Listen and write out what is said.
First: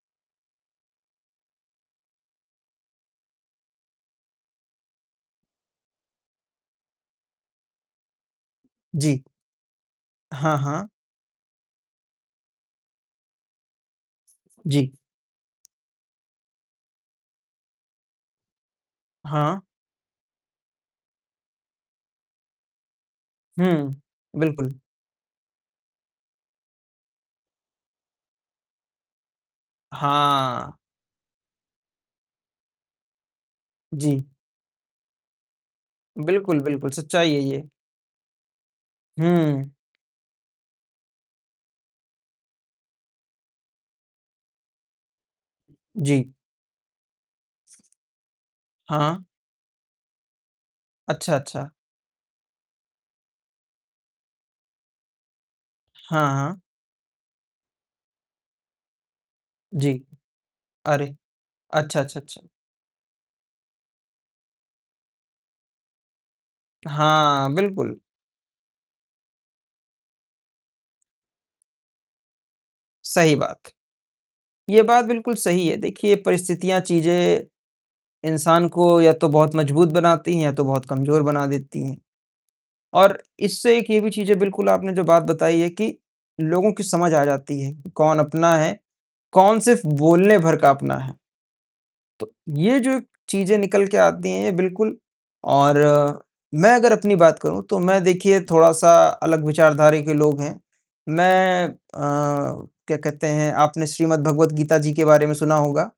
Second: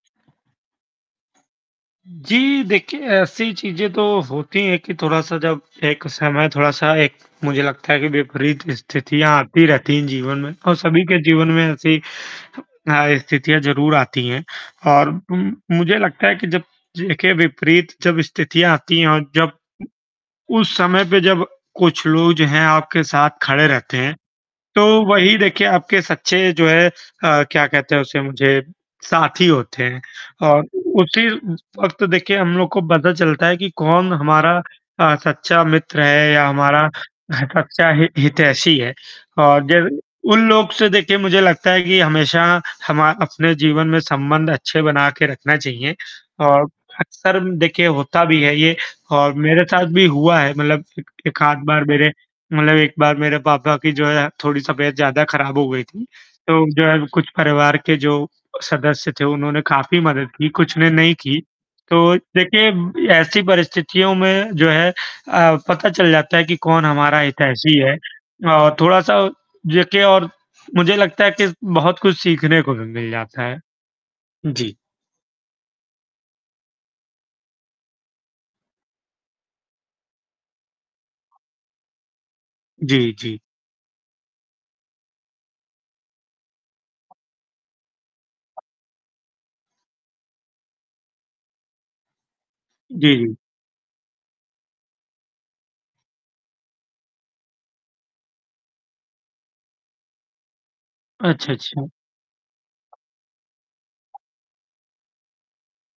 जी, देखिए ऐसी चीज़ें तो होती हैं कि थोड़ा-सा जब एक समय थोड़ा-सा एक मुझे लगता है कि विपरीत जी। स्थितियाँ आती रहती हैं जीवन में हाँ, और हाँ। सभी के जीवन में ऐसी अ, स्थितियाँ ज़रूर आती हैं जी। और उ मुझे लगता है कि जब देखिए विपरीत जब स्थितियाँ आती हैं और जब हाँ। उस समय पे जब कुछ लोग जो हैं आपके साथ खड़े रहते हुँ। हैं, बिल्कुल। तो वही देखिए आपके सच्चे जो है अ, क्या कहते हैं उसे मुझे साथी होते हैं और हाँ। उसी वक़्त देखिए हम लोग को पता चलता है कि कौन जी। हमारा ता सच्चा मित्र है या बिल्कुल, हमारा बिल्कुल। अ, सच्चाई है ये। सच्चा हि हितैषी है और हुँ। जब उन लोगों से देखिए मुझे लगता है कि हमेशा हम अ, अपने जीवन में संबंध अच्छे बनाकर रखना चाहिए जी। और अक्सर देखिए होता भी है ये हाँ। और मेरे साथ भी हुआ है, मतलब एक अच्छा, 1 आध अच्छा। बार मेरे मतलब 1 बार मेरे पापा की जो है थोड़ी तबीयत ज़्यादा ख़राब हो गई थी, हाँ, हाँ। तो जो है कुछ परिवार के जो सदस्य थे उन्होंने जी। काफ़ी मदद की, कुछ ने नहीं अरे! की। अच्छा, तो अच्छा, अच्छ देखिए, ऐसी परिस्थितियों में जो है अ, पता चल जाता है कि कौन हमारा हाँ, हितैषी बिल्कुल। है और थोड़ा-सा देखिए और मुझे लगता है कि बहुत कुछ सीखने को भी मिल सही जाता बात। है। जी। ये बात बिल्कुल सही है, देखिए परिस्थितियाँ, चीज़ें इंसान को या तो बहुत मजबूत बनाती हैं या तो बहुत कमजोर बना देती हैं जी, और जी। इससे एक ये भी चीज़ है बिल्कुल आपने जो बात बताई है कि, लोगों की समझ आ जाती है कि कौन अपना है, कौन सिर्फ़ बोलने भर का अपना है। तो ये जो जी, जी। चीज़ें निकल के आती हैं बिल्कुल और मैं अगर अपनी बात करूँ तो मैं देखिए थोड़ा-सा अलग विचारधारा के लोग हैं। अच्छा, मैं अ, अच्छा। क्या कहते हैं आपने श्रीमद्भगवद्गीता जी के बारे में सुना होगा?